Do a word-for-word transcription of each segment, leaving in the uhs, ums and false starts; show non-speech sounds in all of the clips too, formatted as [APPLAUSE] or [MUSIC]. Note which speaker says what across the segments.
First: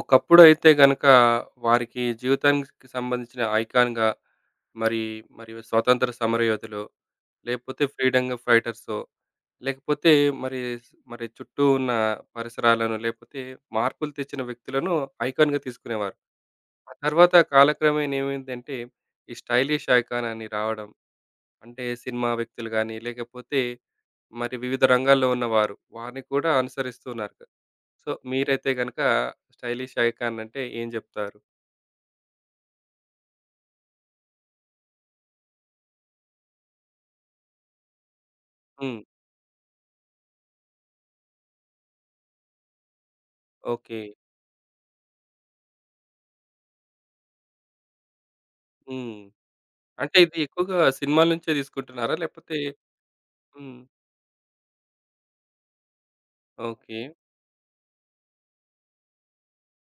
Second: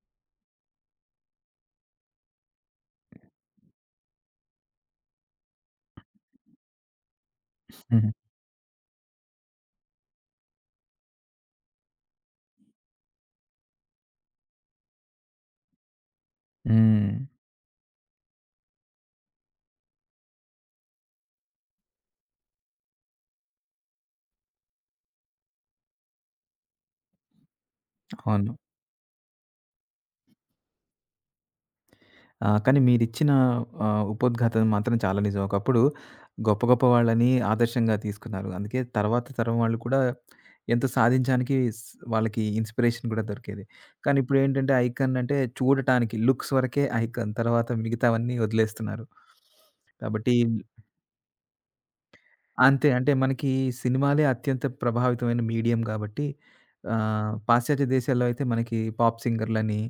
Speaker 1: ఒకప్పుడైతే గనక వారికి జీవితానికి సంబంధించిన ఐకాన్‌గా మరి, మరి స్వాతంత్ర సమరయోధులో, లేకపోతే
Speaker 2: హుహు.
Speaker 1: ఫ్రీడమ్ ఫైటర్సో, లేకపోతే మరి, మరి చుట్టూ ఉన్న పరిసరాలను, లేకపోతే మార్పులు తెచ్చిన వ్యక్తులను ఐకాన్‌గా తీసుకునేవారు. ఆ
Speaker 2: హ్మ్.
Speaker 1: తర్వాత కాలక్రమేణా ఏమైందంటే, ఈ స్టైలిష్ ఐకాన్ అని రావడం. అంటే సినిమా వ్యక్తులు గాని, లేకపోతే మరి వివిధ రంగాల్లో ఉన్నవారు వారిని కూడా అనుసరిస్తున్నారు. సో,
Speaker 2: అవును.
Speaker 1: మీరైతే గనక స్టైలిష్ ఐకాన్ అంటే ఏం జెప్తారు?
Speaker 2: ఆ! కానీ మీరిచ్చిన ఆహ్, ఉపోద్ఘాతం మాత్రం చాలా నిజం. ఒకప్పుడు గొప్ప గొప్ప వాళ్ళని ఆదర్శంగా తీసుకున్నారు. అందుకే
Speaker 1: హ్మ్.
Speaker 2: తర్వాత తరం వాళ్ళు కూడా ఎంతో సాధించడానికి స్ వాళ్ళకి ఇన్‌స్పిరేషన్ కూడా దొరికేది.
Speaker 1: ఓకే.
Speaker 2: కానీ ఇప్పుడేంటంటే ఐకాన్ అంటే చూడటానికి లుక్స్ వరకే ఐకాన్. తర్వాత మిగతావన్నీ వదిలేస్తున్నారు.
Speaker 1: హ్మ్. అంటే
Speaker 2: కాబట్టి
Speaker 1: ఇది ఎక్కువగా సినిమాల నుంచే తీసుకుంటున్నారా? లేపోతే
Speaker 2: అంతే. అంటే మనకి
Speaker 1: హ్మ్.
Speaker 2: సినిమాలే అత్యంత ప్రభావితమైన మీడియం గాబట్టి,
Speaker 1: ఓకే.
Speaker 2: ఆహ్, పాశ్చాత్య దేశాల్లో అయితే మనకి పాప్ సింగర్‌లని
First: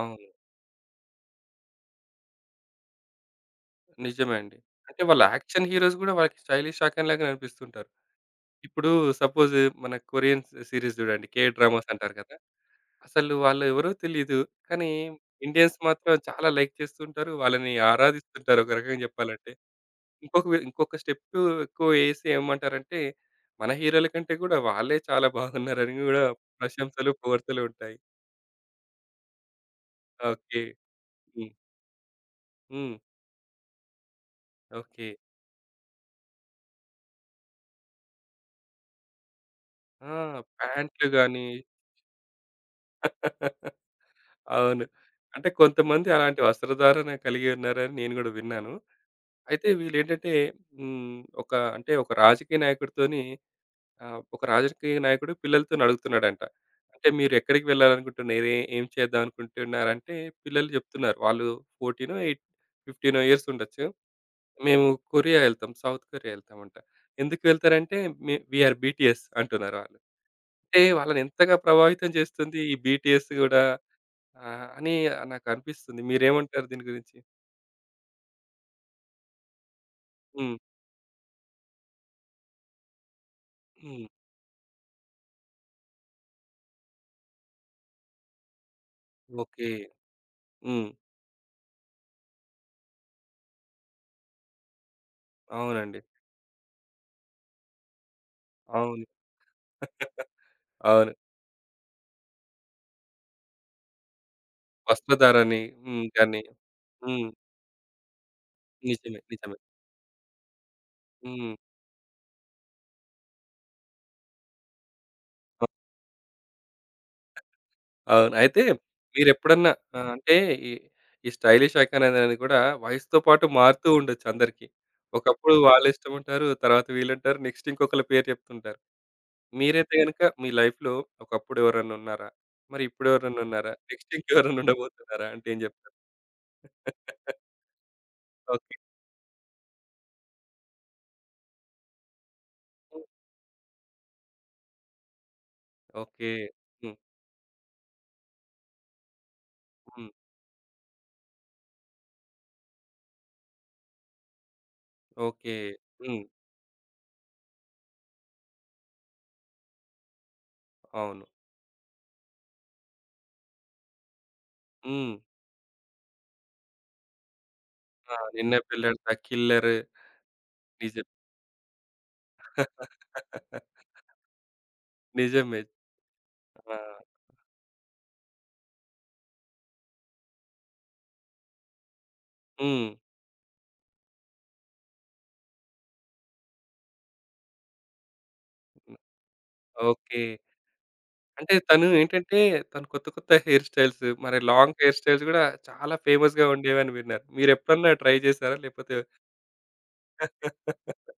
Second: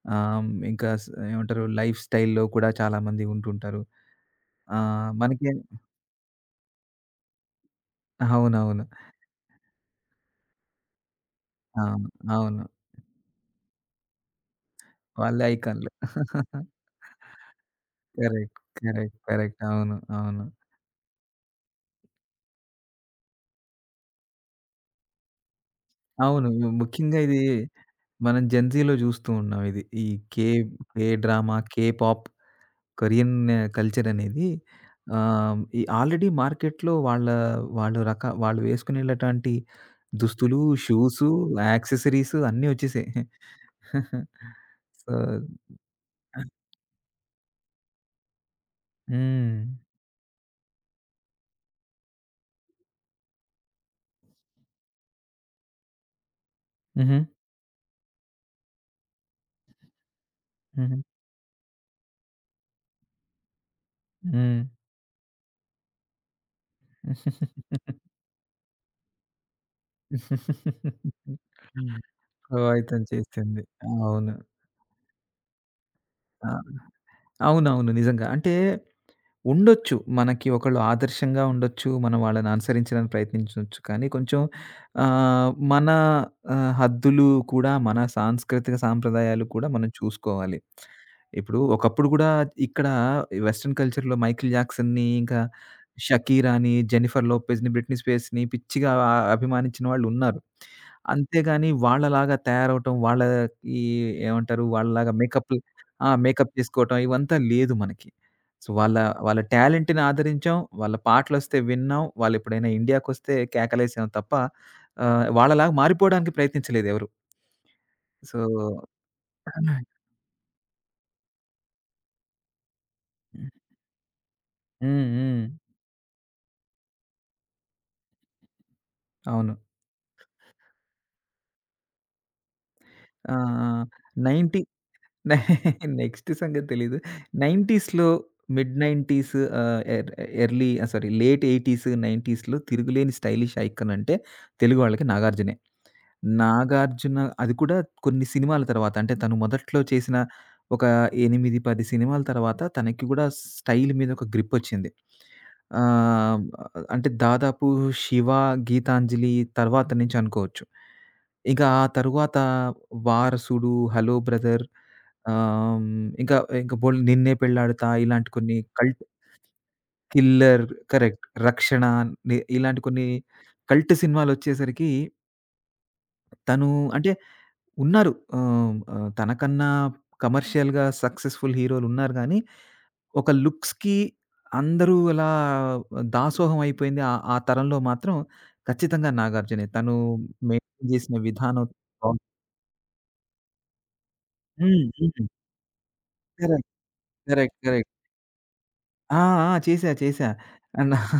Speaker 1: అవును.
Speaker 2: ఆహ్, ఇంకా స్ ఏమంటారు లైఫ్ స్టైల్‌లో కూడా చాలామంది ఉంటుంటారు.
Speaker 1: నిజమే అండి. అంటే
Speaker 2: ఆహ్,
Speaker 1: వాళ్ళ
Speaker 2: మనకి
Speaker 1: యాక్షన్ హీరోస్ గూడా వాళ్ళకి స్టైలిష్ ఐకాన్ లాగానే అనిపిస్తుంటారు.
Speaker 2: అవునవును.
Speaker 1: ఇప్పుడు సపోజ్ మన కొరియన్ స్ సీరీస్ జూడండి. కే డ్రామాస్
Speaker 2: అవును.
Speaker 1: అంటారు కదా!
Speaker 2: అవును.
Speaker 1: అసలు వాళ్ళు ఎవరో తెలీదు. కానీ
Speaker 2: వాళ్ళే
Speaker 1: ఇండియన్స్
Speaker 2: ఐకాన్‌లు.
Speaker 1: మాత్రం చాలా లైక్ చేస్తుంటారు. వాళ్ళని
Speaker 2: కరెక్ట్.
Speaker 1: ఆరాధిస్తుంటారు ఒక రకంగా
Speaker 2: కరెక్ట్.
Speaker 1: జెప్పాలంటే.
Speaker 2: కరెక్ట్. అవును. అవును.
Speaker 1: ఇంకొక వి ఇంకొక స్టెప్ ఎక్కువేసి ఏమంటారంటే, మన హీరోల కంటే గూడా వాళ్ళే చాలా బాగున్నారని గూడా
Speaker 2: అవును. ఇవి
Speaker 1: ప్రశంసలు,
Speaker 2: ముఖ్యంగా ఇది
Speaker 1: పొగడ్తలు ఉంటాయి.
Speaker 2: మనం జెన్‌జీలో జూస్తూ ఉన్నాం ఇది. ఈ కే
Speaker 1: ఓకే.
Speaker 2: కే
Speaker 1: హ్మ్.
Speaker 2: డ్రామా, కే పాప్
Speaker 1: హ్మ్.
Speaker 2: కొరియన్ కల్చర్ అనేది
Speaker 1: ఓకే.
Speaker 2: ఆహ్, ఈ ఆల్రెడీ మార్కెట్‌లో వాళ్ళ వాళ్ళు రక వాళ్ళు వేసుకునేలటువంటి
Speaker 1: ఆ!
Speaker 2: దుస్తులు,
Speaker 1: ప్యాంట్లు
Speaker 2: షూసు,
Speaker 1: గాని
Speaker 2: యాక్సెసరీస్ అన్నీ వచ్చేసాయి.
Speaker 1: [LAUGHS] అవును.
Speaker 2: సో
Speaker 1: అంటే కొంతమంది అలాంటి వస్త్రధారణ కలిగి ఉన్నారని నేను గూడా విన్నాను.
Speaker 2: హ్మ్.
Speaker 1: అయితే వీళ్ళేంటంటే హ్మ్. ఒక అంటే ఒక రాజకీయ నాయకుడితోని ఆ! ఒక రాజకీయ నాయకుడు పిల్లలతోని అడుగుతున్నాడంట. అంటే
Speaker 2: హుహు.
Speaker 1: మీరు ఎక్కడికి వెళ్ళాలనుకుంటున్నారు? ఏ ఏం చేద్దాం అనుకుంటున్నారంటే పిల్లలు
Speaker 2: హుహు.
Speaker 1: చెప్తున్నారు. వాళ్ళు 14నో, ఎయిట్ 15నో ఇయర్స్ ఉండొచ్చు.
Speaker 2: హ్మ్.
Speaker 1: మేము కొరియా ఎళ్తాం. సౌత్ కొరియా ఎళ్తామంట. ఎందుకు వెళ్తారంటే మే వి ఆర్ బీటీఎస్ అంటున్నారు వాళ్ళు. అంటే వాళ్ళని ఎంతగా
Speaker 2: [LAUGHS]
Speaker 1: ప్రభావితం చేస్తుంది ఈ
Speaker 2: ప్రభావితం
Speaker 1: బీటీఎస్
Speaker 2: చేసింది.
Speaker 1: గూడా
Speaker 2: అవును.
Speaker 1: ఆహ్, అని నాకు అనిపిస్తుంది.
Speaker 2: ఆ!
Speaker 1: మీరేమంటారు దీని గురించి?
Speaker 2: అవునవును. నిజంగా. అంటే ఉండొచ్చు. మనకి
Speaker 1: హ్మ్.
Speaker 2: ఒకళ్ళు ఆదర్శంగా ఉండొచ్చు. మనం వాళ్ళని అనుసరించడానికి ప్రయత్నించొచ్చు. కానీ
Speaker 1: హ్మ్.
Speaker 2: కొంచెం ఆహ్, మన ఆహ్, హద్దులు కూడా మన సాంస్కృతిక సాంప్రదాయాలు కూడా
Speaker 1: ఓకే.
Speaker 2: మనం చూసుకోవాలి.
Speaker 1: హ్మ్.
Speaker 2: ఇప్పుడు ఒకప్పుడు గూడా ఇక్కడ ఈ వెస్టర్న్ కల్చర్‌లో 'మైఖేల్ జాక్సన్‌ని' ఇంకా
Speaker 1: అవునండి.
Speaker 2: 'షకీరాని', 'జెన్నిఫర్ లోపెజ్‌ని', 'బ్రిట్నీ స్పియర్స్‌ని' పిచ్చిగా
Speaker 1: అవును.
Speaker 2: ఆ అభిమానించిన వాళ్ళు
Speaker 1: [LAUGHS]
Speaker 2: ఉన్నారు.
Speaker 1: అవును.
Speaker 2: అంతేగాని వాళ్ళలాగా తయారవ్వటం, వాళ్ళకి ఏమంటారు వాళ్ళలాగా మేకప్‌లు
Speaker 1: వస్త్రధారని. హ్మ్.
Speaker 2: ఆ!
Speaker 1: దాన్ని.
Speaker 2: మేకప్ చేసుకోవటం
Speaker 1: హ్మ్.
Speaker 2: ఇవంతా లేదు మనకి. సో, వాళ్ళ
Speaker 1: నిజమే.
Speaker 2: వాళ్ళ
Speaker 1: నిజమే.
Speaker 2: టాలెంట్‌ని ఆదరించాం. వాళ్ళ
Speaker 1: హ్మ్.
Speaker 2: పాటలొస్తే విన్నాం. వాళ్ళెప్పుడైనా ఇండియాకొస్తే కేకలేసాం తప్ప ఆహ్, వాళ్ళలాగా మారిపోవడానికి ప్రయత్నించలేదెవరు.
Speaker 1: అవును.
Speaker 2: సో
Speaker 1: అయితే మీరెప్పుడన్నా
Speaker 2: [LAUGHS]
Speaker 1: ఆహ్, అంటే ఈ ఈ స్టైలిష్ ఐకాన్ అనేది కూడా వయసుతో పాటు మారుతూ ఉండొచ్చు అందరికి.
Speaker 2: హ్మ్. హ్మ్.
Speaker 1: ఒకప్పుడు వాళ్ళిష్టముంటారు. తర్వాత వీళ్ళుంటారు. నెక్స్ట్ ఇంకొకళ్ళ పేరు చెప్తుంటారు.
Speaker 2: అవును.
Speaker 1: మీరైతే గనుక మీ లైఫ్‌లో ఒకప్పుడు ఎవరైనా ఉన్నారా? మరి ఇప్పుడు
Speaker 2: ఆ! ఆ!
Speaker 1: ఎవరైనా ఉన్నారా? నెక్స్ట్ ఇంకెవరైనా
Speaker 2: నైంటీ
Speaker 1: ఉండబోతున్నారా? అంటే ఏం
Speaker 2: [LAUGHS]
Speaker 1: చెప్తారు?
Speaker 2: నెక్స్ట్ సంగతి తెలీదు. 90స్‌లో mid
Speaker 1: okay.
Speaker 2: Nineties ah, er early sorry late eighties, 90స్‌లో
Speaker 1: హ్మ్.
Speaker 2: తిరుగులేని స్టైలిష్ ఐకాన్ అంటే తెలుగు వాళ్ళకి నాగార్జునే.
Speaker 1: ఓకే. హ్మ్.
Speaker 2: నాగార్జున అది కూడా కొన్ని సినిమాల తర్వాత అంటే తను మొదట్లో
Speaker 1: హ్మ్.
Speaker 2: చేసిన ఒక ఎనిమిది, పది సినిమాల తర్వాత తనకి గూడా స్టైల్ మీద ఒక గ్రిప్పొచ్చింది.
Speaker 1: ఓకే. హ్మ్.
Speaker 2: ఆహ్, అంటే దాదాపు 'శివ', 'గీతాంజలి' తర్వాత నుంచి అనుకోవచ్చు.
Speaker 1: అవును.
Speaker 2: ఇక ఆ తరువాత 'వారసుడు', 'హలో బ్రదర్'
Speaker 1: హ్మ్.
Speaker 2: ఆహ్, ఇంకా ఇంకా బోలెడు 'నిన్నే పెళ్లాడుతా'
Speaker 1: ఆ!
Speaker 2: ఇలాంటి కొన్ని
Speaker 1: 'Ninne
Speaker 2: cult
Speaker 1: Pelladatha', 'killer'
Speaker 2: 'killer'
Speaker 1: నిజం.
Speaker 2: కరెక్ట్. 'రక్షణ' ని ఇలాంటి కొన్ని
Speaker 1: [LAUGHS]
Speaker 2: కల్ట్ సినిమాలొచ్చేసరికి
Speaker 1: నిజమే.
Speaker 2: తను
Speaker 1: ఆ!
Speaker 2: అంటే ఉన్నారు. ఆహ్, ఆహ్, తనకన్నా కమర్షియల్‌గా సక్సెస్‌ఫుల్ హీరోలున్నారు గానీ,
Speaker 1: హ్మ్.
Speaker 2: ఒక లుక్స్‌కి అందరూ అలా దాసోహం అయిపోయింది. ఆ ఆ తరంలో మాత్రం ఖచ్చితంగా నాగార్జునే. తను
Speaker 1: ఓకే.
Speaker 2: మెయింటైన్ చేసిన
Speaker 1: అంటే
Speaker 2: విధానం.
Speaker 1: తను ఏంటంటే తను కొత్త కొత్త హెయిర్ స్టైల్స్ మరి long
Speaker 2: hmm.
Speaker 1: Hair styles
Speaker 2: hmm.
Speaker 1: గూడా చాలా ఫేమస్‌గా
Speaker 2: కరెక్ట్.
Speaker 1: ఉండేవని విన్నాను.
Speaker 2: కరెక్ట్.
Speaker 1: మీరెప్పుడన్నా
Speaker 2: కరెక్ట్.
Speaker 1: ట్రై చేసారా? లేపోతే
Speaker 2: ఆ! ఆ! చేశా. చేశా. అండ్
Speaker 1: [LAUGHS]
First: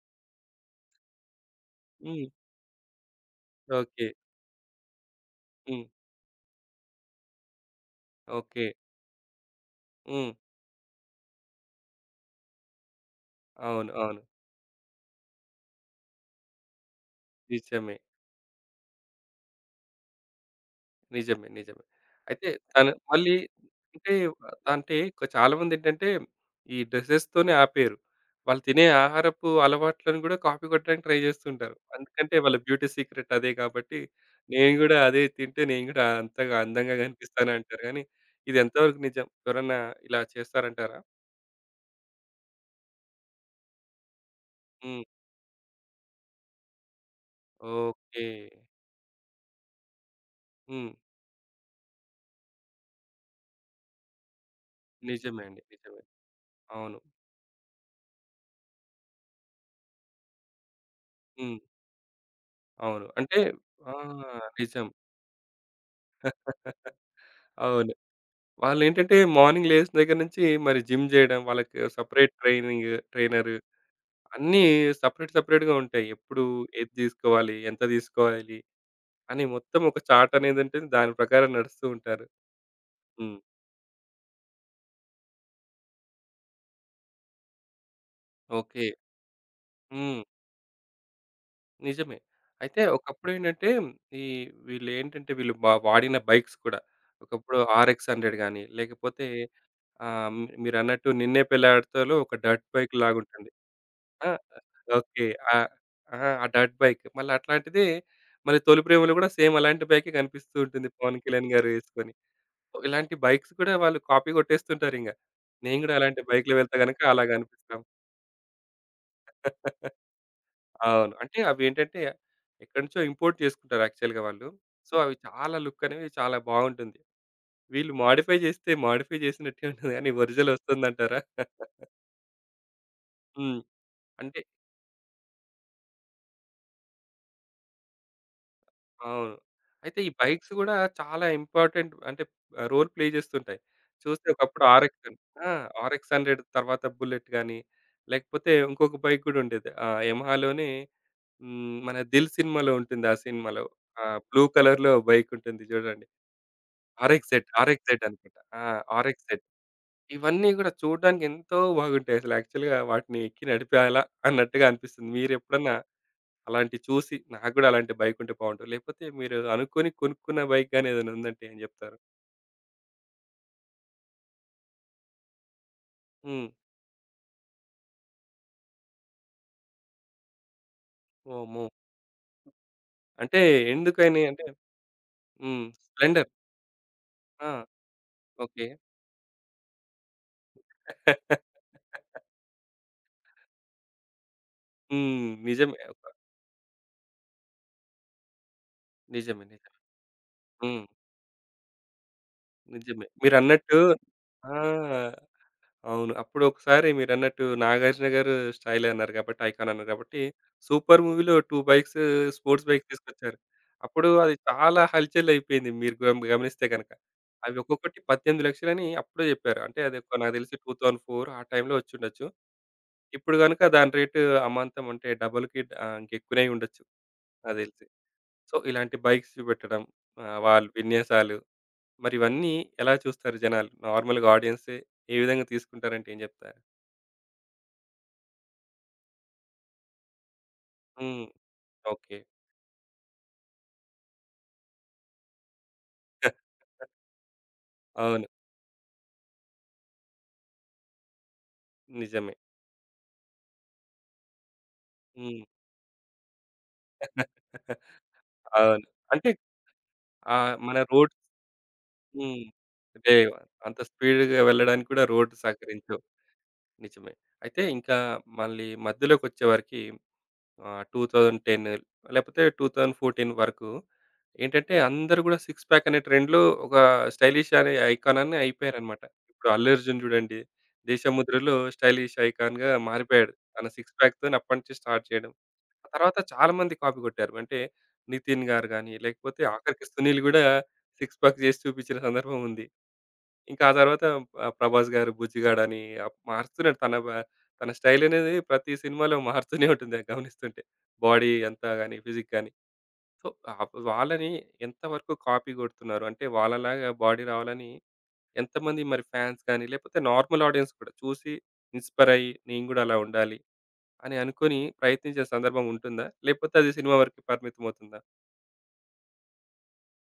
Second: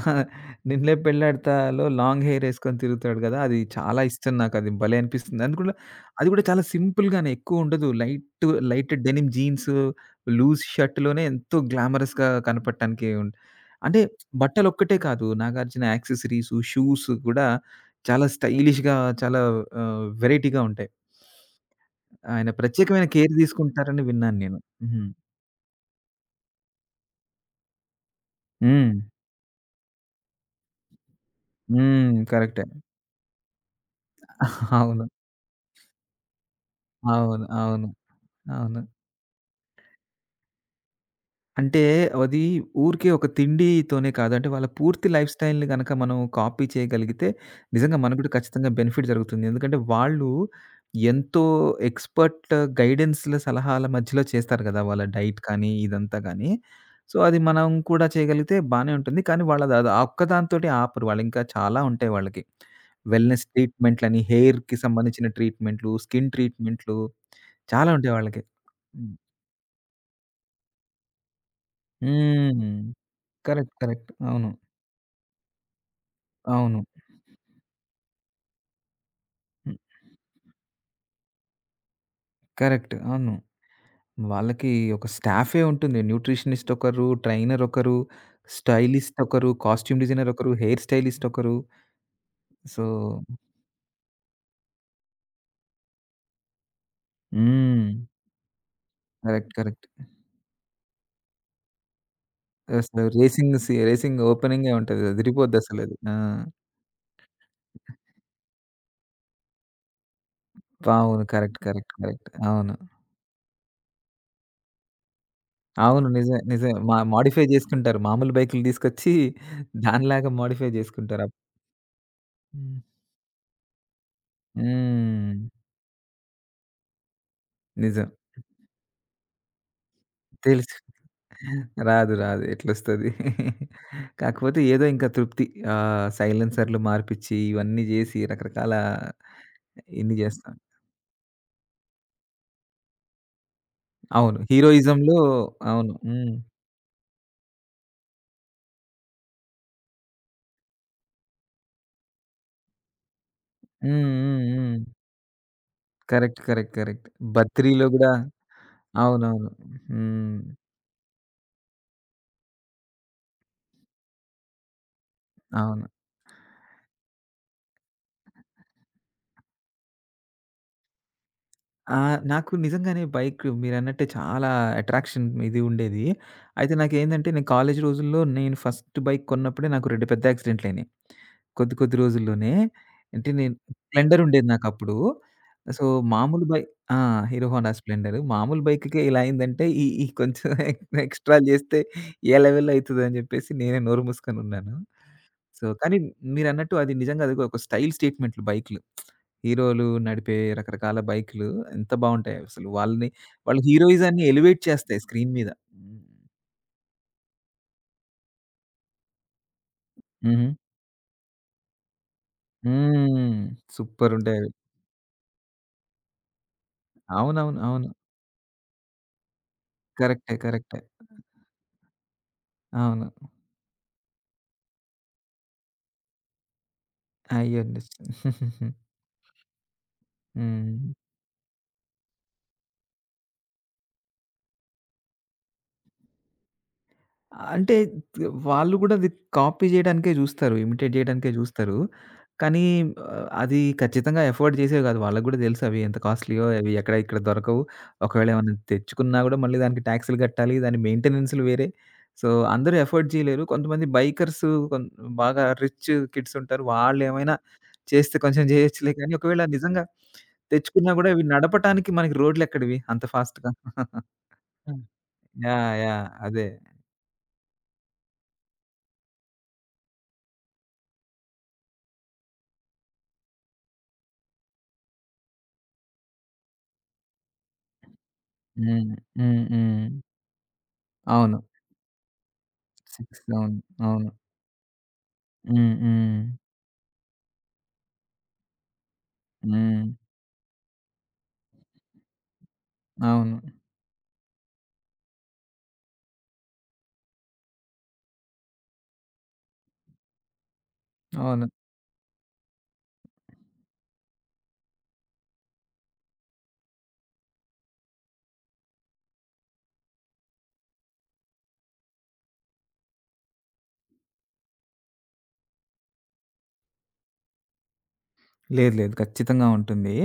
Speaker 2: 'నిన్నే పెళ్లాడతా'లో లాంగ్
Speaker 1: హ్మ్.
Speaker 2: హెయిర్ ఏసుకొని తిరుగుతాడు గదా! అది చాలా
Speaker 1: ఓకే.
Speaker 2: ఇష్టం నాకది భలే అనిపిస్తుంది. అది కూడా
Speaker 1: హ్మ్.
Speaker 2: అది కూడా చాలా సింపుల్‌గానే ఎక్కువుండదు. Light,
Speaker 1: okay.
Speaker 2: Light denim jeans,
Speaker 1: hmm.
Speaker 2: Loose షర్ట్‌లోనే ఎంతో గ్లామరస్‌గా కనపడటానికి ఉం
Speaker 1: అవును.
Speaker 2: అంటే
Speaker 1: అవును.
Speaker 2: బట్టలొక్కటే కాదు. నాగార్జున యాక్సెసరీసు, షూస్ కూడా
Speaker 1: నిజమే.
Speaker 2: చాలా స్టైలిష్‌గా చాలా ఆహ్, వెరైటీగా ఉంటాయి.
Speaker 1: నిజమే. నిజమే. అయితే
Speaker 2: ఆయన
Speaker 1: తను
Speaker 2: ప్రత్యేకమైన కేర్
Speaker 1: మళ్ళీ
Speaker 2: తీసుకుంటారని
Speaker 1: అంటే
Speaker 2: విన్నాను నేను.
Speaker 1: అంటే
Speaker 2: హ్మ్.
Speaker 1: ఇక చాలామందేంటంటే ఈ డ్రెసెస్‌తోనే ఆపేయరు. వాళ్ళు తినే
Speaker 2: హ్మ్.
Speaker 1: ఆహారపు అలవాట్లను గూడా కాపీ కొట్టడానికి ట్రై జేస్తుంటారు.
Speaker 2: హ్మ్.
Speaker 1: ఎందుకంటే వాళ్ళ
Speaker 2: కరెక్టే.
Speaker 1: బ్యూటీ సీక్రెట్ అదే కాబట్టి నేను గూడా
Speaker 2: అవును.
Speaker 1: అదే తింటే నేను గూడా అంతగా అందంగా
Speaker 2: అవును.
Speaker 1: గనిపిస్తానంటారు
Speaker 2: అవును.
Speaker 1: గానీ ఇది
Speaker 2: అవును.
Speaker 1: ఎంతవరకు నిజం? ఎవరన్నా ఇలా చేస్తారంటారా?
Speaker 2: అంటే అది ఊరికే ఒక తిండితోనే కాదు. అంటే వాళ్ళ
Speaker 1: హ్మ్.
Speaker 2: పూర్తి లైఫ్ స్టైల్‌ని గనక మనం కాపీ చేయగలిగితే నిజంగా మనకు
Speaker 1: ఓకే.
Speaker 2: కూడా ఖచ్చితంగా బెనిఫిట్ జరుగుతుంది. ఎందుకంటే వాళ్ళు
Speaker 1: హ్మ్.
Speaker 2: ఎంతో ఎక్స్‌పర్ట్ గైడెన్స్‌ల సలహాల మధ్యలో చేస్తారు గదా! వాళ్ళ డైట్
Speaker 1: నిజమే అండి.
Speaker 2: కానీ
Speaker 1: నిజమే.
Speaker 2: ఇదంతా గానీ.
Speaker 1: అవును.
Speaker 2: సో, అది మనం కూడా చేయగలిగితే బానే ఉంటుంది. కానీ వాళ్ళది అది ఆ ఒక్కదానితోటి ఆపరు. వాళ్ళు ఇంకా
Speaker 1: హ్మ్.
Speaker 2: చాలా ఉంటాయి వాళ్ళకి.
Speaker 1: అవును. అంటే
Speaker 2: వెల్‌నెస్
Speaker 1: ఆ!
Speaker 2: ట్రీట్‌మెంట్‌లని, హెయిర్‌కి
Speaker 1: నిజం.
Speaker 2: సంబంధించిన ట్రీట్‌మెంట్‌లు, స్కిన్
Speaker 1: [LAUGHS]
Speaker 2: ట్రీట్‌మెంట్‌లు చాలా
Speaker 1: అవును.
Speaker 2: ఉంటాయి వాళ్ళకి. హ్మ్.
Speaker 1: వాళ్ళేంటంటే మార్నింగ్ లేసిన దగ్గర నుంచి మరి జిమ్ జేయడం, వాళ్ళకి separate
Speaker 2: hmm.
Speaker 1: Training, trainer
Speaker 2: correct. Correct. అవును.
Speaker 1: అన్నీ సెపరేట్ సెపరేట్‌గా ఉంటాయి. ఎప్పుడు
Speaker 2: అవును.
Speaker 1: ఏది తీసుకోవాలి? ఎంత తీసుకోవాలి? అని
Speaker 2: హ్మ్.
Speaker 1: మొత్తం ఒక చార్ట్ అనేదుంటుంది. దాని ప్రకారం నడుస్తూ ఉంటారు.
Speaker 2: కరెక్ట్. అవును.
Speaker 1: హ్మ్.
Speaker 2: వాళ్ళకి ఒక స్టాఫే ఉంటుంది. న్యూట్రిషనిస్ట్ ఒకరు, ట్రైనర్ ఒకరు,
Speaker 1: ఓకే.
Speaker 2: స్టైలిస్ట్ ఒకరు, కాస్ట్యూమ్
Speaker 1: హ్మ్.
Speaker 2: డిజైనర్ ఒకరు, హెయిర్ స్టైలిస్ట్ ఒకరు.
Speaker 1: నిజమే. అయితే
Speaker 2: సో
Speaker 1: ఒకప్పుడేంటంటే ఈ వీళ్ళేంటంటే వీళ్ళు బ వాడిన బైక్స్ కూడా ఒకప్పుడు
Speaker 2: హ్మ్.
Speaker 1: ఆర్ఎక్స్ హండ్రెడ్ గాని, లేకపోతే
Speaker 2: కరెక్ట్. కరెక్ట్.
Speaker 1: ఆహ్, మీరన్నట్టు నిన్నే పెళ్లాడతాలో ఒక డర్ట్ బైక్
Speaker 2: అసలు
Speaker 1: లాగుంటుంది.
Speaker 2: రేసింగ్ సి రేసింగ్
Speaker 1: ఆ!
Speaker 2: ఓపెనింగే ఉంటది.
Speaker 1: ఓకే. ఆహ్,
Speaker 2: అదిరిపోద్దసలది. ఆ!
Speaker 1: అహా! ఆ డర్ట్ బైక్. మళ్ళీ అట్లాంటిదే మళ్ళీ 'తొలి ప్రేమలో' గూడా సేమ్ అలాంటి బైకే కనిపిస్తూ ఉంటుంది. పవన్
Speaker 2: అవును.
Speaker 1: కళ్యాణ్
Speaker 2: కరెక్ట్.
Speaker 1: గారు
Speaker 2: కరెక్ట్.
Speaker 1: యేసుకొని.
Speaker 2: కరెక్ట్. అవును.
Speaker 1: ఇలాంటి బైక్స్ కూడా వాళ్ళు కాపీ కొట్టేస్తుంటారింగ. నేను గూడా
Speaker 2: అవును.
Speaker 1: అలాంటి
Speaker 2: నిజమే.
Speaker 1: బైక్‌లో
Speaker 2: నిజమే.
Speaker 1: వెళ్తే
Speaker 2: మా
Speaker 1: గనుక అలా
Speaker 2: మోడిఫై
Speaker 1: కనిపిస్తాం.
Speaker 2: జేసుకుంటారు. మామూలు బైకులు తీసుకొచ్చి దానిలాగా మోడిఫై
Speaker 1: అవును.
Speaker 2: జేసుకుంటారు. అప్
Speaker 1: అంటే అవేంటంటే ఎక్కడి నుంచో ఇంపోర్ట్ చేసుకుంటారు యాక్చువల్‌గా వాళ్ళు. సో, అవి
Speaker 2: హ్మ్.
Speaker 1: చాలా లుక్ అనేవి చాలా బావుంటుంది. వీళ్ళు
Speaker 2: నిజం.
Speaker 1: మోడిఫై జేస్తే మోడిఫై జేసినట్టే ఉంటుంది గానీ ఒరిజినల్
Speaker 2: తెలుసు.
Speaker 1: ఒస్తుందంటారా?
Speaker 2: రాదు. రాదు. ఎట్లొస్తది?
Speaker 1: హ్మ్. [LAUGHS] అంటే
Speaker 2: కాకపోతే ఏదో ఇంకా తృప్తి. ఆహ్, సైలెన్సర్‌లు మార్పిచ్చి, ఇవన్నీ జేసి రకరకాల
Speaker 1: అవును. అయితే ఈ
Speaker 2: ఇన్ని
Speaker 1: బైక్స్
Speaker 2: జేస్తాం.
Speaker 1: గూడా చాలా ఇంపార్టెంట్ అంటే ఆహ్, రోల్ ప్లే జేస్తుంటాయి. చూస్తే
Speaker 2: అవును.
Speaker 1: ఒకప్పుడు ఆర్ఎక్స్ అన్
Speaker 2: హీరోయిజంలో
Speaker 1: ఆ!
Speaker 2: అవును.
Speaker 1: ఆర్ఎక్స్
Speaker 2: హ్మ్.
Speaker 1: హండ్రెడ్ తర్వాత బుల్లెట్ గాని, లేకపోతే ఇంకొక బైక్ గూడా ఉండేది. ఆహ్, యమహాలోనే హ్మ్. మన 'దిల్' సినిమాలో ఉంటుంది. ఆ సినిమాలో
Speaker 2: హ్మ్.
Speaker 1: ఆహ్,
Speaker 2: హ్మ్.
Speaker 1: బ్లూ
Speaker 2: హ్మ్.
Speaker 1: కలర్‌లో బైక్ ఉంటుంది జూడండి.
Speaker 2: Correct. Correct. Correct.
Speaker 1: RX Z,
Speaker 2: 'బద్రీలో'
Speaker 1: ఆర్ఎక్స్ జెడ్
Speaker 2: గూడా
Speaker 1: అనుకుంటా. ఆ! RX Z.
Speaker 2: అవునవును. హ్మ్.
Speaker 1: ఇవన్నీ గూడా చూడడానికి ఎంతో బాగుంటాయి. అసలు యాక్చువల్‌గా వాటిని ఎక్కి నడిపేయాలా అన్నట్టుగా అనిపిస్తుంది. మీరెప్పుడన్నా
Speaker 2: అవును.
Speaker 1: అలాంటివి చూసి నాకు గూడా అలాంటి బైక్ ఉంటే బావుండు. లేకపోతే మీరు అనుకోని కొనుక్కున్న బైక్ గాని ఏదైనా ఉందంటే ఏం
Speaker 2: ఆ!
Speaker 1: జెప్తారు?
Speaker 2: నాకు నిజంగానే బైక్ మీరన్నట్టే చాలా అట్రాక్షన్ ఇది ఉండేది.
Speaker 1: హ్మ్.
Speaker 2: అయితే నాకేందంటే నేను కాలేజీ రోజుల్లో నేను ఫస్ట్ బైక్ కొన్నప్పుడే నాకు రెండు పెద్ద యాక్సిడెంట్‌లయినాయి.
Speaker 1: వామ్మో!
Speaker 2: కొద్ది కొద్ది రోజుల్లోనే. అంటే
Speaker 1: అంటే
Speaker 2: నేను స్ప్లెండర్
Speaker 1: ఎందుకని అంటే
Speaker 2: ఉండేది నాకప్పుడు.
Speaker 1: హ్మ్.
Speaker 2: So,
Speaker 1: Splendor.
Speaker 2: మామూలు బై ఆ! హీరో
Speaker 1: ఆ!
Speaker 2: Honda Splendor. మామూలు
Speaker 1: ఓకే.
Speaker 2: బైక్‌కే ఇలా అయిందంటే ఈ ఈ కొంచెం ఎక్ ఎక్స్‌ట్రాలు
Speaker 1: [LAUGHS]
Speaker 2: చేస్తే ఏ లెవెల్‌లో అయితదని చెప్పేసి నేనే నోరు మూసుకొని ఉన్నాను.
Speaker 1: హ్మ్.
Speaker 2: సో,
Speaker 1: నిజమే.
Speaker 2: కానీ
Speaker 1: ఒక-
Speaker 2: మీరన్నట్టు అది నిజంగా అది ఒక స్టైల్ స్టేట్మెంట్‌లు బైక్‌లు.
Speaker 1: నిజమే. నిజమే.
Speaker 2: హీరోలు నడిపే
Speaker 1: హ్మ్.
Speaker 2: రకరకాల బైకులు ఎంత బావుంటాయి అసలు.
Speaker 1: నిజమే.
Speaker 2: వాళ్ళని వాళ్ళ
Speaker 1: మీరన్నట్టు
Speaker 2: హీరోయిజాన్ని
Speaker 1: ఆ!
Speaker 2: ఎలివేట్ చేస్తాయి స్క్రీన్ మీద. హ్మ్.
Speaker 1: అవును. అప్పుడు ఒకసారి మీరన్నట్టు 'నాగార్జున గారు' స్టైలే అన్నారు కాబట్టి, ఐకాన్ అన్నారు కాబట్టి
Speaker 2: హుహు.
Speaker 1: 'సూపర్' మూవీలో రెండు బైక్స్ స్పోర్ట్స్ బైక్స్ తీసుకొచ్చారు.
Speaker 2: హ్మ్.
Speaker 1: అప్పుడు అది
Speaker 2: సూపరుంటాయి అవి.
Speaker 1: చాలా హల్చల్ అయిపోయింది. మీరు గమ గమనిస్తే గనక. అవి
Speaker 2: అవునవును. అవును.
Speaker 1: ఒక్కొక్కటి పద్దెనిమిది లక్షలు అని అప్పుడే చెప్పారు. అంటే అది ఒక
Speaker 2: కరెక్టే.
Speaker 1: నాకు తెలిసి
Speaker 2: కరెక్టే.
Speaker 1: రెండు వేల నాలుగు ఆ టైంలో వచ్చుండొచ్చు.
Speaker 2: అవును.
Speaker 1: ఇప్పుడు గనుక దాని రేటు అమాంతం అంటే డబుల్‌కి ఆహ్, ఇంకెక్కువనే ఉండొచ్చు నాకు తెలిసి.
Speaker 2: అయ్యుండొచ్చు.
Speaker 1: సో,
Speaker 2: [LAUGHS]
Speaker 1: ఇలాంటి బైక్స్ చూపెట్టడం ఆహ్, వాళ్ళు
Speaker 2: హ్మ్.
Speaker 1: విన్యాసాలు మరి ఇవన్నీ ఎలా చూస్తారు జనాలు? నార్మల్‌గా ఆడియన్స్ ఏ విధంగా తీసుకుంటారంటే ఏం చెప్తారు?
Speaker 2: అంటే వాళ్ళు గూడా అది కాపీ జేయడానికే జూస్తారు. ఇమిటేట్
Speaker 1: హ్మ్.
Speaker 2: జేయడానికే జూస్తారు.
Speaker 1: ఓకే.
Speaker 2: కానీ ఆహ్, అది ఖచ్చితంగా ఎఫోర్డ్ చేసేవి గాదు. వాళ్ళకి గూడా తెలుసు అవి ఎంత కాస్ట్‌లీయో, అవి ఎక్కడ ఇక్కడ దొరకవు.
Speaker 1: అవును.
Speaker 2: ఒకవేళ ఏమన్నా తెచ్చుకున్నా గూడా మళ్ళీ దానికి ట్యాక్స్‌లు గట్టాలి. దాని మెయింటెనెన్స్‌లు వేరే. సో,
Speaker 1: నిజమే.
Speaker 2: అందరూ ఎఫోర్డ్ చేయలేరు. కొంతమంది బైకర్స్ కొన్
Speaker 1: హ్మ్.
Speaker 2: బాగా రిచ్ కిడ్స్ ఉంటారు. వాళ్ళేమైనా
Speaker 1: [LAUGHS]
Speaker 2: చేస్తే కొంచెం
Speaker 1: అవును.
Speaker 2: జేయొచ్చులే కానీ
Speaker 1: అంటే
Speaker 2: ఒకవేళ నిజంగా
Speaker 1: ఆహ్, మన
Speaker 2: తెచ్చుకున్నా గూడా
Speaker 1: రోడ్
Speaker 2: ఇవి నడపటానికి మనకి
Speaker 1: హ్మ్.
Speaker 2: రోడ్లెక్కడివి అంత
Speaker 1: అంటే
Speaker 2: ఫాస్ట్‌గా.
Speaker 1: అంత స్పీడ్‌గా
Speaker 2: హ్మ్.
Speaker 1: వెళ్ళడానికి కూడా రోడ్డు
Speaker 2: యాహ్!
Speaker 1: సహకరించవు.
Speaker 2: యాహ్! [LAUGHS] అదే.
Speaker 1: నిజమే. అయితే ఇంకా మళ్ళీ మధ్యలోకొచ్చేవరకి ఆహ్, రెండు వేల పది లేకపోతే రెండు వేల పద్నాలుగు వరకు ఏంటంటే అందరూ కూడా సిక్స్ ప్యాక్ అనే ట్రెండ్‌లో ఒక స్టైలిష్ అనే ఐకాన్ అని
Speaker 2: హ్మ్.
Speaker 1: అయిపోయారన్నమాట.
Speaker 2: హ్మ్.
Speaker 1: ఇప్పుడు 'అల్లు
Speaker 2: హ్మ్.
Speaker 1: అర్జున్' చూడండి
Speaker 2: అవును.
Speaker 1: 'దేశముద్ర'లో స్టైలిష్ ఐకాన్‌గా
Speaker 2: సిక్స్
Speaker 1: మారిపోయాడు.
Speaker 2: అవును.
Speaker 1: తన సిక్స్
Speaker 2: అవును.
Speaker 1: ప్యాక్‌తోని అప్పటి నుంచి స్టార్ట్ చేయడం.
Speaker 2: హ్మ్.
Speaker 1: ఆ తర్వాత
Speaker 2: హ్మ్.
Speaker 1: చాలా మంది కాపీ కొట్టారు. అంటే నితిన్ గారు గాని, లేకపోతే
Speaker 2: హ్మ్.
Speaker 1: ఆఖరికి సునీల్ గూడా సిక్స్ పాక్ చేసి చూపించిన సందర్భం ఉంది.
Speaker 2: అవును.
Speaker 1: ఇంకా ఆ తర్వాత ఆహ్, 'ప్రభాస్' గారు 'బుజ్జిగాడు' అని ఆ మారుస్తున్నాడు. తన బ తన స్టైల్ అనేది ప్రతి సినిమాలో మారుతూనే ఉంటుంది అది గమనిస్తుంటే. బాడీ
Speaker 2: అవును.
Speaker 1: అంతా గాని, ఫిజిక్ గాని. సో, ఆహ్, వాళ్ళని ఎంతవరకు కాపీ కొడుతున్నారు? అంటే వాళ్ళలాగా బాడీ రావాలని ఎంతమంది మరి ఫ్యాన్స్ గాని, లేకపోతే నార్మల్ ఆడియన్స్ కూడా చూసి ఇన్‌స్పైర్ అయ్యి నేను గూడా అలా ఉండాలి. అని అనుకోని ప్రయత్నించిన సందర్భం ఉంటుందా? లేపోతే అది సినిమా వరకే పరిమితమవుతుందా?
Speaker 2: లేదు. లేదు. ఖచ్చితంగా ఉంటుంది.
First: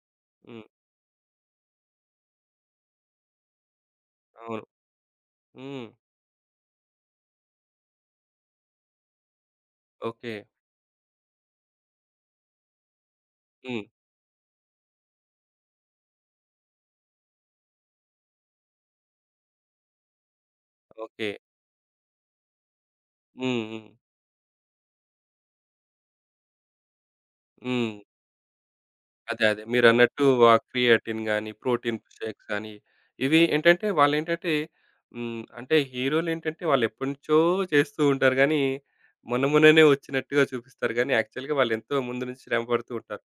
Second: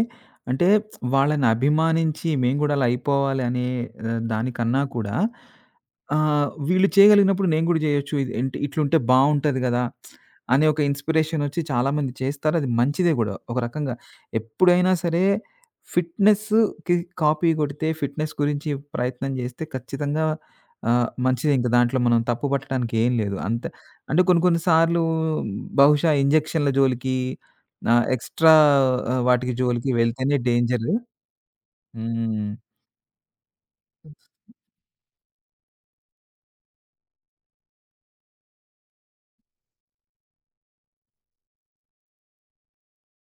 Speaker 1: హ్మ్.
Speaker 2: అంటే వాళ్ళని అభిమానించి మేము గూడా అలా అయిపోవాలి అనే ఆహ్,
Speaker 1: అవును.
Speaker 2: దానికన్నా కూడా
Speaker 1: హ్మ్.
Speaker 2: ఆహ్, వీళ్ళు చేయగలిగినప్పుడు నేను గూడా జేయొచ్చు. ఇది ఏంటి ఇట్లుంటే బావుంటది గదా!
Speaker 1: ఓకే.
Speaker 2: అనే ఒక ఇన్‌స్పిరేషన్ ఒచ్చి చాలామంది చేస్తారు. అది మంచిదే గూడా ఒక
Speaker 1: హ్మ్.
Speaker 2: రకంగా. ఎప్పుడైనా సరే ఫిట్‌నెస్‌కి కాపీ కొడితే ఫిట్‌నెస్ గురించి ప్రయత్నం జేస్తే ఖచ్చితంగా ఆహ్,
Speaker 1: ఓకే.
Speaker 2: మంచిదే. ఇంక దాంట్లో మనం తప్పు పట్టడానికి ఏం లేదు.
Speaker 1: హ్మ్.
Speaker 2: అంతే
Speaker 1: హ్మ్.
Speaker 2: అంటే కొన్ని కొన్ని సార్లు బహుశా ఇంజెక్షన్‌ల జోలికి
Speaker 1: హ్మ్.
Speaker 2: ఆ! ఎక్స్‌ట్రా ఆహ్,
Speaker 1: అదే.
Speaker 2: వాటికి
Speaker 1: అదే.
Speaker 2: జోలికి
Speaker 1: మీరన్నట్టు
Speaker 2: వెళ్తేనే
Speaker 1: ఆ
Speaker 2: డేంజర్.
Speaker 1: క్రియాటిన్ గాని, ప్రోటీన్ షేక్స్
Speaker 2: హ్మ్.
Speaker 1: గాని, ఇవి ఏంటంటే వాళ్ళేంటంటే హ్మ్. అంటే హీరోలేంటంటే వాళ్ళెప్పటి నుంచో చేస్తూ ఉంటారు గానీ, మొన్న మొన్ననే వచ్చినట్టుగా చూపిస్తారు గానీ, యాక్చువల్‌గా వాళ్ళెంతో ముందు నుంచి శ్రమ పడుతూ ఉంటారు.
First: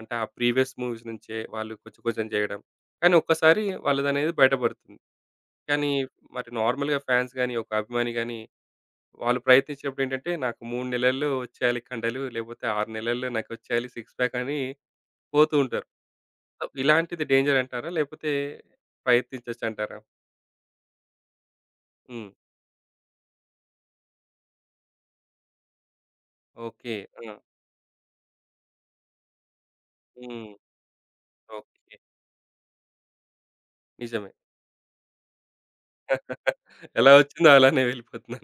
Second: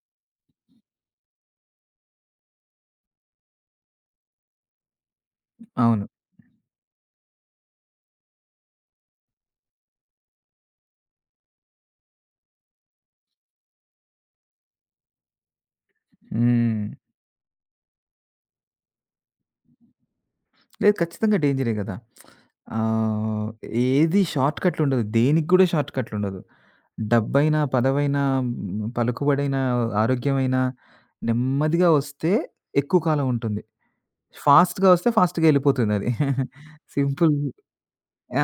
Speaker 1: అంటే ఆ ప్రీవియస్ మూవీస్ నుంచే వాళ్ళు కొంచెం కొంచెం జేయడం. కానీ ఒక్కసారి వాళ్ళదనేది బయట పడుతుంది. కానీ
Speaker 2: అవును.
Speaker 1: మరి నార్మల్‌గా ఫ్యాన్స్ గాని, ఒక అభిమాని గాని వాళ్ళు ప్రయత్నించినప్పుడు ఏంటంటే, నాకు మూడు నెలల్లో వచ్చేయాలి కండలు, లేకపోతే ఆరు నెలల్లో నాకొచ్చేయాలి సిక్స్ ప్యాక్ అని పోతూ ఉంటారు. సో,
Speaker 2: హ్మ్.
Speaker 1: ఇలాంటిది డేంజర్ అంటారా? లేకపోతే ప్రయత్నించొచ్చంటారా?
Speaker 2: లేదు ఖచ్చితంగా డేంజరే గదా!
Speaker 1: హ్మ్.
Speaker 2: ఆహ్, ఏది షార్ట్‌కట్లుండదు. దేనికి గూడా షార్ట్‌కట్లుండదు.
Speaker 1: ఓకే. ఆ!
Speaker 2: డబ్బైనా, పదవైనా, హ్మ్, పలుకుబడైనా,
Speaker 1: హ్మ్.
Speaker 2: ఆరోగ్యమైనా నెమ్మదిగా
Speaker 1: ఓకే.
Speaker 2: వస్తే ఎక్కువ కాలం ఉంటుంది.
Speaker 1: నిజమే.
Speaker 2: ఫాస్ట్‌గా వస్తే ఫాస్ట్‌గా ఎళ్ళిపోతుందది. [LAUGHS]
Speaker 1: [LAUGHS] ఎలా
Speaker 2: సింపుల్.
Speaker 1: వచ్చిందో అలానే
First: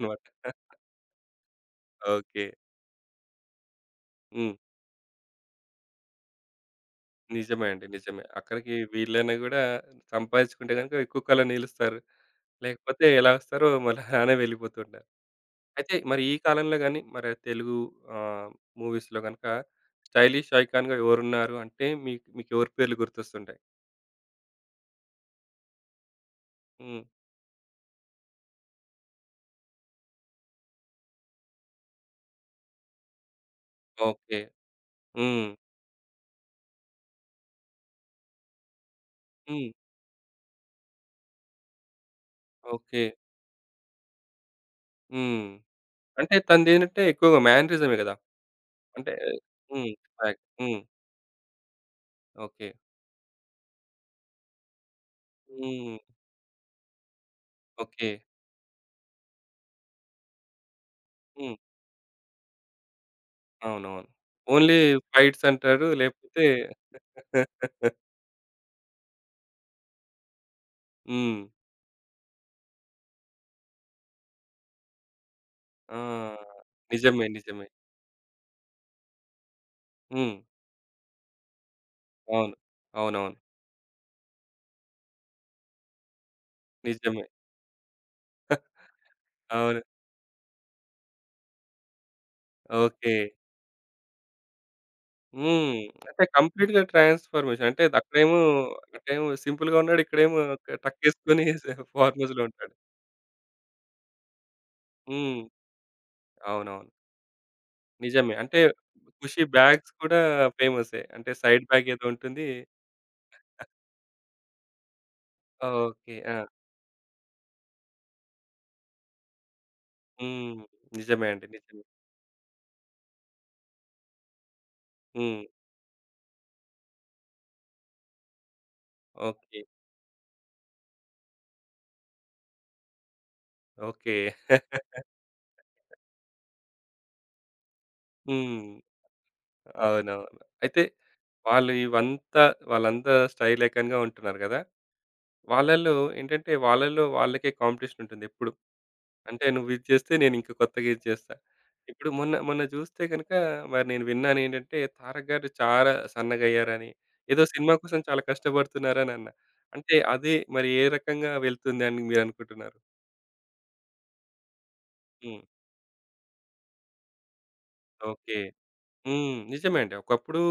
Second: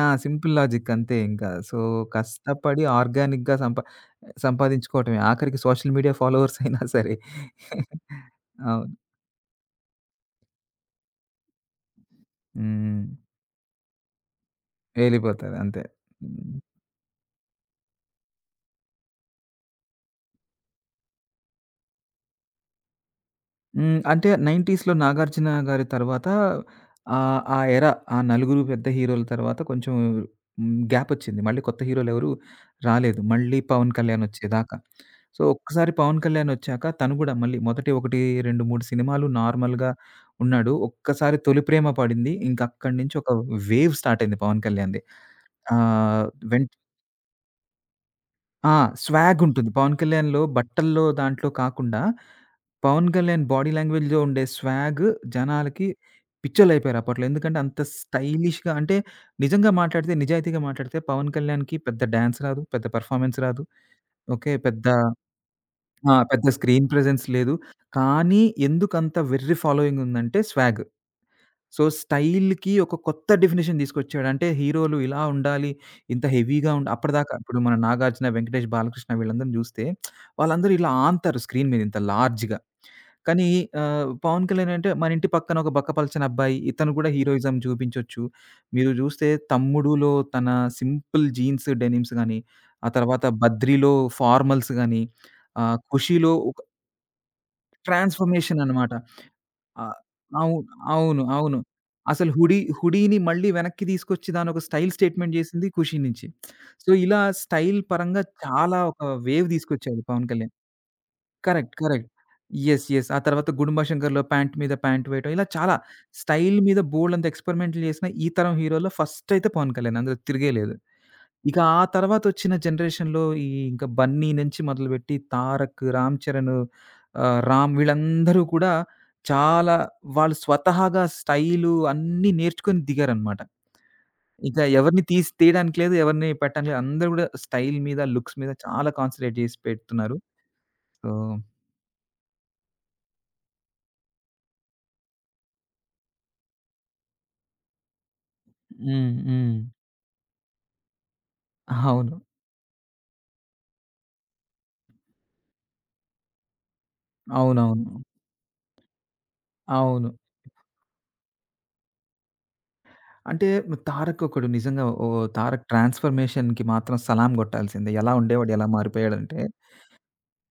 Speaker 2: ఆ! సింపుల్ లాజిక్ అంతే ఇంకా. So,
Speaker 1: okay.
Speaker 2: కష్టపడి ఆర్గానిక్‌గా సంపా
Speaker 1: హ్మ్.
Speaker 2: సంపాదించుకోవటమే. ఆఖరికి సోషల్ మీడియా ఫాలోవర్స్ అయినా సరే.
Speaker 1: నిజమే అండి. నిజమే. అక్కడికి
Speaker 2: అవును.
Speaker 1: వీళ్ళైనా గూడా సంపాదించుకుంటే గనుక ఎక్కువ కాలం నిలుస్తారు.
Speaker 2: హ్మ్.
Speaker 1: లేకపోతే ఎలా వస్తారో మళ్ళీ అలానే వెళ్ళిపోతుంటారు.
Speaker 2: ఎళ్ళిపోతారు అంతే.
Speaker 1: అయితే మరి ఈ
Speaker 2: హ్మ్.
Speaker 1: కాలంలో గాని, మరి తెలుగు ఆహ్, మూవీస్‌లో గనక స్టైలిష్ ఐకాన్‌గా ఎవరున్నారు అంటే మీకు మీకెవరి పేర్లు గుర్తొస్తుంటాయి?
Speaker 2: హ్మ్. అంటే 90స్‌లో 'నాగార్జున' గారి తర్వాత
Speaker 1: హ్మ్.
Speaker 2: ఆహ్, ఆ ఎరా ఆ నలుగురు పెద్ద హీరోల తర్వాత కొంచెం హ్మ్. గ్యాపొచ్చింది. మళ్ళీ కొత్త హీరోలెవరు రాలేదు. మళ్ళీ 'పవన్ కళ్యాణ్'
Speaker 1: ఓకే.
Speaker 2: వచ్చేదాకా. So,
Speaker 1: hmm.
Speaker 2: ఒక్కసారి 'పవన్ కళ్యాణ్' వచ్చాక తను గూడా మళ్ళీ మొదటి ఒకటి, రెండు, మూడు సినిమాలు
Speaker 1: హ్మ్.
Speaker 2: నార్మల్‌గా ఉన్నాడు. ఒక్కసారి 'తొలి ప్రేమ' పడింది. ఇంకక్కడి
Speaker 1: ఓకే.
Speaker 2: నుంచి ఒక వేవ్ స్టార్ట్ అయింది 'పవన్ కళ్యాణ్‌ది.'
Speaker 1: హ్మ్.
Speaker 2: ఆహ్,
Speaker 1: అంటే
Speaker 2: వెంట్
Speaker 1: తనదేంటంటే ఎక్కువగా మేనరిజమే గదా!
Speaker 2: ఆ!
Speaker 1: అంటే
Speaker 2: స్వాగుంటుంది.
Speaker 1: హ్మ్.
Speaker 2: 'పవన్ కళ్యాణ్‌లో'
Speaker 1: కరెక్ట్. హ్మ్.
Speaker 2: బట్టల్లో దాంట్లో కాకుండా
Speaker 1: ఓకే.
Speaker 2: పవన్ కళ్యాణ్ బాడీ లాంగ్వేజ్‌లో ఉండే స్వాగ్ జనాలకి
Speaker 1: హ్మ్.
Speaker 2: పిచ్చోలైపోయారు అప్పట్లో. ఎందుకంటే అంత
Speaker 1: ఓకే.
Speaker 2: స్టైలిష్‌గా అంటే నిజంగా మాట్లాడితే, నిజాయితీగా మాట్లాడితే పవన్
Speaker 1: హ్మ్.
Speaker 2: కళ్యాణ్‌కి పెద్ద డాన్స్ రాదు, పెద్ద పెర్ఫార్మన్స్ రాదు.
Speaker 1: అవునవును.
Speaker 2: ఓకే.
Speaker 1: ఓన్లీ
Speaker 2: పెద్ద
Speaker 1: ఫైట్స్ అంటారు.
Speaker 2: ఆ!
Speaker 1: లేకపోతే
Speaker 2: పెద్ద స్క్రీన్ ప్రెజెన్స్ లేదు.
Speaker 1: [LAUGHS]
Speaker 2: కానీ ఎందుకంత వెర్రి ఫాలోయింగ్ ఉందంటే స్వాగ్.
Speaker 1: హ్మ్.
Speaker 2: సో, స్టైల్‌కి ఒక కొత్త డెఫినిషన్ తీసుకొచ్చాడు. అంటే హీరోలు ఇలా ఉండాలి,
Speaker 1: ఆ!
Speaker 2: ఇంత హెవీగా ఉండ
Speaker 1: నిజమే.
Speaker 2: అప్పటిదాకా ఇప్పుడు
Speaker 1: నిజమే.
Speaker 2: మన నాగార్జున, వెంకటేష్ బాలకృష్ణ వీళ్ళందరిని చూస్తే
Speaker 1: హ్మ్.
Speaker 2: వాళ్ళందరూ ఇలా ఆన్తారు స్క్రీన్ మీద ఇంత
Speaker 1: అవును.
Speaker 2: లార్జ్‌గా.
Speaker 1: అవునవును.
Speaker 2: కానీ ఆహ్, 'పవన్ కళ్యాణ్' అంటే మన ఇంటి పక్కన ఒక బక్కపలచని అబ్బాయి. ఇతను కూడా
Speaker 1: నిజమే.
Speaker 2: హీరోయిజం చూపించొచ్చు. మీరు చూస్తే
Speaker 1: అవును.
Speaker 2: 'తమ్ముడులో' తన సింపుల్ జీన్స్, డెనిమ్స్ గాని, ఆ
Speaker 1: ఓకే.
Speaker 2: తర్వాత 'బద్రీలో' ఫార్మల్స్ గాని,
Speaker 1: హ్మ్.
Speaker 2: ఆహ్,
Speaker 1: అంటే
Speaker 2: 'ఖుషీలో' ఒక
Speaker 1: కంప్లీట్‌గా ట్రాన్స్‌ఫర్మేషన్. అంటే అక్కడేమో
Speaker 2: ట్రాన్స్‌ఫర్మేషన్ అన్నమాట.
Speaker 1: అక్కడేమో సింపుల్‌గా
Speaker 2: ఆహ్,
Speaker 1: ఉన్నాడు. ఇక్కడేమో
Speaker 2: అవు
Speaker 1: క
Speaker 2: అవును.
Speaker 1: టక్కేసుకొని
Speaker 2: అవును. అసలు
Speaker 1: ఫార్మల్స్‌లో
Speaker 2: హుడీ
Speaker 1: ఉంటాడు.
Speaker 2: హుడీని మళ్ళీ వెనక్కి తీసుకొచ్చి దాన్నొక స్టైల్ స్టేట్‌మెంట్
Speaker 1: హ్మ్.
Speaker 2: చేసింది 'ఖుషీ' నుంచి. సో,
Speaker 1: అవునవును.
Speaker 2: ఇలా స్టైల్ పరంగా
Speaker 1: నిజమే. అంటే
Speaker 2: చాలా ఒక
Speaker 1: ఖుషి
Speaker 2: వేవ్
Speaker 1: బ్యాగ్స్
Speaker 2: తీసుకొచ్చాడు
Speaker 1: కూడా
Speaker 2: 'పవన్ కళ్యాణ్'.
Speaker 1: ఫేమసే. అంటే సైడ్
Speaker 2: కరెక్ట్.
Speaker 1: బ్యాగ్ ఏదో
Speaker 2: కరెక్ట్.
Speaker 1: ఉంటుంది.
Speaker 2: యెస్. యెస్. ఆ తర్వాత 'గుడుంబ శంకర్‌లో' ప్యాంట్ మీద ప్యాంట్ వేయటం ఇలా చాలా
Speaker 1: ఓకే. ఆ!
Speaker 2: స్టైల్ మీద బోలెడంత ఎక్స్పెరిమెంట్‌లు చేసిన ఈ తరం హీరోల్లో ఫస్ట్ అయితే 'పవన్ కళ్యాణ్' అందులో
Speaker 1: హ్మ్.
Speaker 2: తిరిగేలేదు.
Speaker 1: నిజమే అండి.
Speaker 2: ఇక ఆ
Speaker 1: నిజమే.
Speaker 2: తర్వాత వచ్చిన జనరేషన్‌లో ఈ ఇంకా 'బన్నీ' నుంచి మొదలుపెట్టి
Speaker 1: హ్మ్.
Speaker 2: 'తారక్', 'రామ్ చరణ్' ఆహ్, 'రామ్' వీళ్ళందరూ కూడా
Speaker 1: ఓకే.
Speaker 2: చాలా వాళ్ళు స్వతహాగా స్టైలు అన్నీ నేర్చుకొని దిగారనమాట.
Speaker 1: ఓకే.
Speaker 2: ఇక ఎవరిని తీసి తీయడానికి లేదు. ఎవరిని పెట్టడానికి లేదు. అందరూ కూడా స్టైల్ మీద, లుక్స్ మీద
Speaker 1: హ్మ్.
Speaker 2: చాలా కాన్సంట్రేట్ చేసి పెడుతున్నారు.
Speaker 1: అవునవును. అయితే
Speaker 2: సో
Speaker 1: వాళ్ళు ఇవంతా వాళ్ళంతా స్టైల్ ఐకాన్‌గా ఉంటున్నారు గదా! వాళ్ళలో ఏంటంటే వాళ్ళలో వాళ్ళకే కాంపిటీషన్ ఉంటుంది ఎప్పుడు.
Speaker 2: హ్మ్.
Speaker 1: అంటే
Speaker 2: హ్మ్.
Speaker 1: నువ్విది చేస్తే నేనింక కొత్తగా ఇది చేస్తా. ఇప్పుడు
Speaker 2: అవును.
Speaker 1: మొన్న మొన్న చూస్తే గనుక మరి నేను విన్నానేంటంటే 'తారక్' గారు చాలా సన్నగయ్యారని, ఏదో సినిమా
Speaker 2: అవునవును.
Speaker 1: కోసం చాలా కష్టపడుతున్నారని అన్నా. అంటే
Speaker 2: అవును.
Speaker 1: అదే మరి ఏ రకంగా వెళ్తుంది అని మీరనుకుంటున్నారు?
Speaker 2: అంటే తారక్ ఒకడు నిజంగా ఓ
Speaker 1: హ్మ్.
Speaker 2: తారక్ ట్రాన్స్‌ఫర్మేషన్‌కి మాత్రం సలాం గొట్టాల్సిందే. ఎలా
Speaker 1: ఓకే.
Speaker 2: ఉండేవాడు, ఎలా
Speaker 1: హ్మ్.
Speaker 2: మారిపోయాడంటే
Speaker 1: నిజమే అండి. ఒకప్పుడు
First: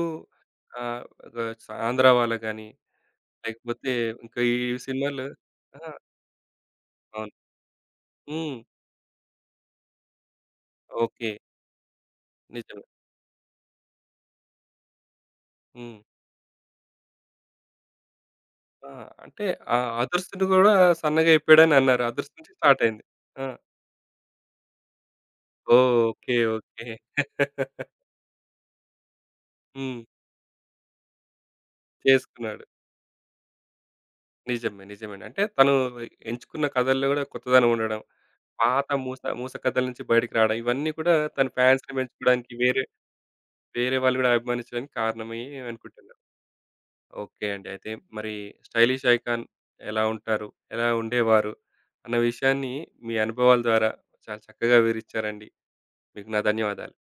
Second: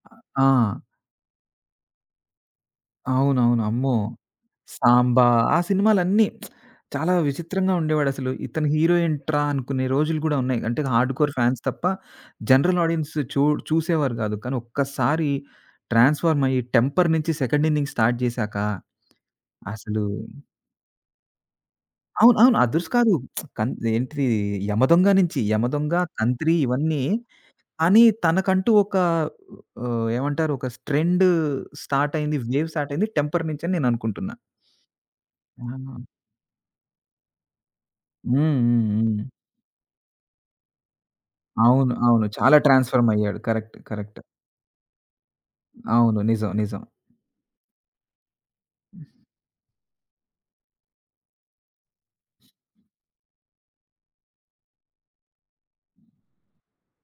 Speaker 2: ఆ!
Speaker 1: ఆహ్, ఒక స 'ఆంధ్ర వాళ్ళ' గాని,
Speaker 2: అవునవును.
Speaker 1: లేకపోతే
Speaker 2: అమ్మో!
Speaker 1: ఇంకా ఈ సినిమాల్లో
Speaker 2: 'సాంబా' ఆ
Speaker 1: ఆ!
Speaker 2: సినిమాలన్నీ చాలా
Speaker 1: అవును.
Speaker 2: విచిత్రంగా ఉండేవాడసలు.
Speaker 1: హ్మ్.
Speaker 2: ఇతను హీరో ఏంట్రా అనుకునే రోజులు గూడా ఉన్నాయి. అంటే
Speaker 1: ఓకే.
Speaker 2: హార్డ్‌కోర్ ఫ్యాన్స్ తప్ప జనరల్
Speaker 1: నిజమే.
Speaker 2: ఆడియన్స్ చూ చూసేవారు గాదు. కానీ ఒక్కసారి
Speaker 1: హ్మ్.
Speaker 2: ట్రాన్స్‌ఫార్మ్ అయ్యి 'టెంపర్' నుంచి సెకండ్ ఇన్నింగ్ స్టార్ట్ జేశాక
Speaker 1: ఆ! అంటే ఆ
Speaker 2: అసలు
Speaker 1: 'అదుర్స్‌ని' గూడా సన్నగయిపోయాడని అన్నారు. 'అదుర్స్'
Speaker 2: అవును.
Speaker 1: నుంచి
Speaker 2: అవును.
Speaker 1: స్టార్ట్
Speaker 2: అదుర్స్
Speaker 1: అయింది.
Speaker 2: కాదు.
Speaker 1: ఆ!
Speaker 2: కన్ ఏంటిది యమదొంగ నుంచి, యమదొంగ,
Speaker 1: ఓకే.
Speaker 2: తంత్రి
Speaker 1: ఓకే.
Speaker 2: ఇవన్నీ
Speaker 1: [LAUGHS]
Speaker 2: కానీ తనకంటూ ఒక
Speaker 1: హ్మ్.
Speaker 2: ఆహ్, ఏమంటారు ఒక ట్రెండ్ స్టార్ట్ అయింది.
Speaker 1: చేసుకున్నాడు.
Speaker 2: వేవ్ స్టార్ట్ అయింది టెంపర్ నుంచి అని నేను అనుకుంటున్నా.
Speaker 1: నిజమే. నిజమేనండి. అంటే తను
Speaker 2: ఆ!
Speaker 1: ఎంచుకున్న కథల్లో గూడా కొత్తదనం ఉండడం.
Speaker 2: హ్మ్. హ్మ్.
Speaker 1: పాత
Speaker 2: హ్మ్.
Speaker 1: మూస మూస కథల నుంచి బయటికి రావడం. ఇవన్నీ కూడా తన
Speaker 2: అవును.
Speaker 1: ఫ్యాన్స్‌ని
Speaker 2: అవును.
Speaker 1: పెంచుకోవడానికి
Speaker 2: చాలా
Speaker 1: వేరే
Speaker 2: ట్రాన్స్‌ఫార్మ్ అయ్యాడు. కరెక్ట్.
Speaker 1: వేరే వాళ్ళు
Speaker 2: కరెక్ట్.
Speaker 1: గూడా అభిమానించడానికి కారణమే అనుకుంటున్నా.
Speaker 2: అవును. నిజం. నిజం.
Speaker 1: ఓకే అండి. అయితే మరి స్టైలిష్ ఐకాన్ ఎలా ఉంటారు? ఎలా ఉండేవారు? అన్న విషయాన్ని మీ అనుభవాల ద్వారా చాలా చక్కగా వివరిచ్చారండి. మీకు నా ధన్యవాదాలు.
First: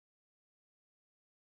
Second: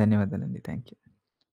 Speaker 2: ధన్యవాదాలండి. థాంక్యూ.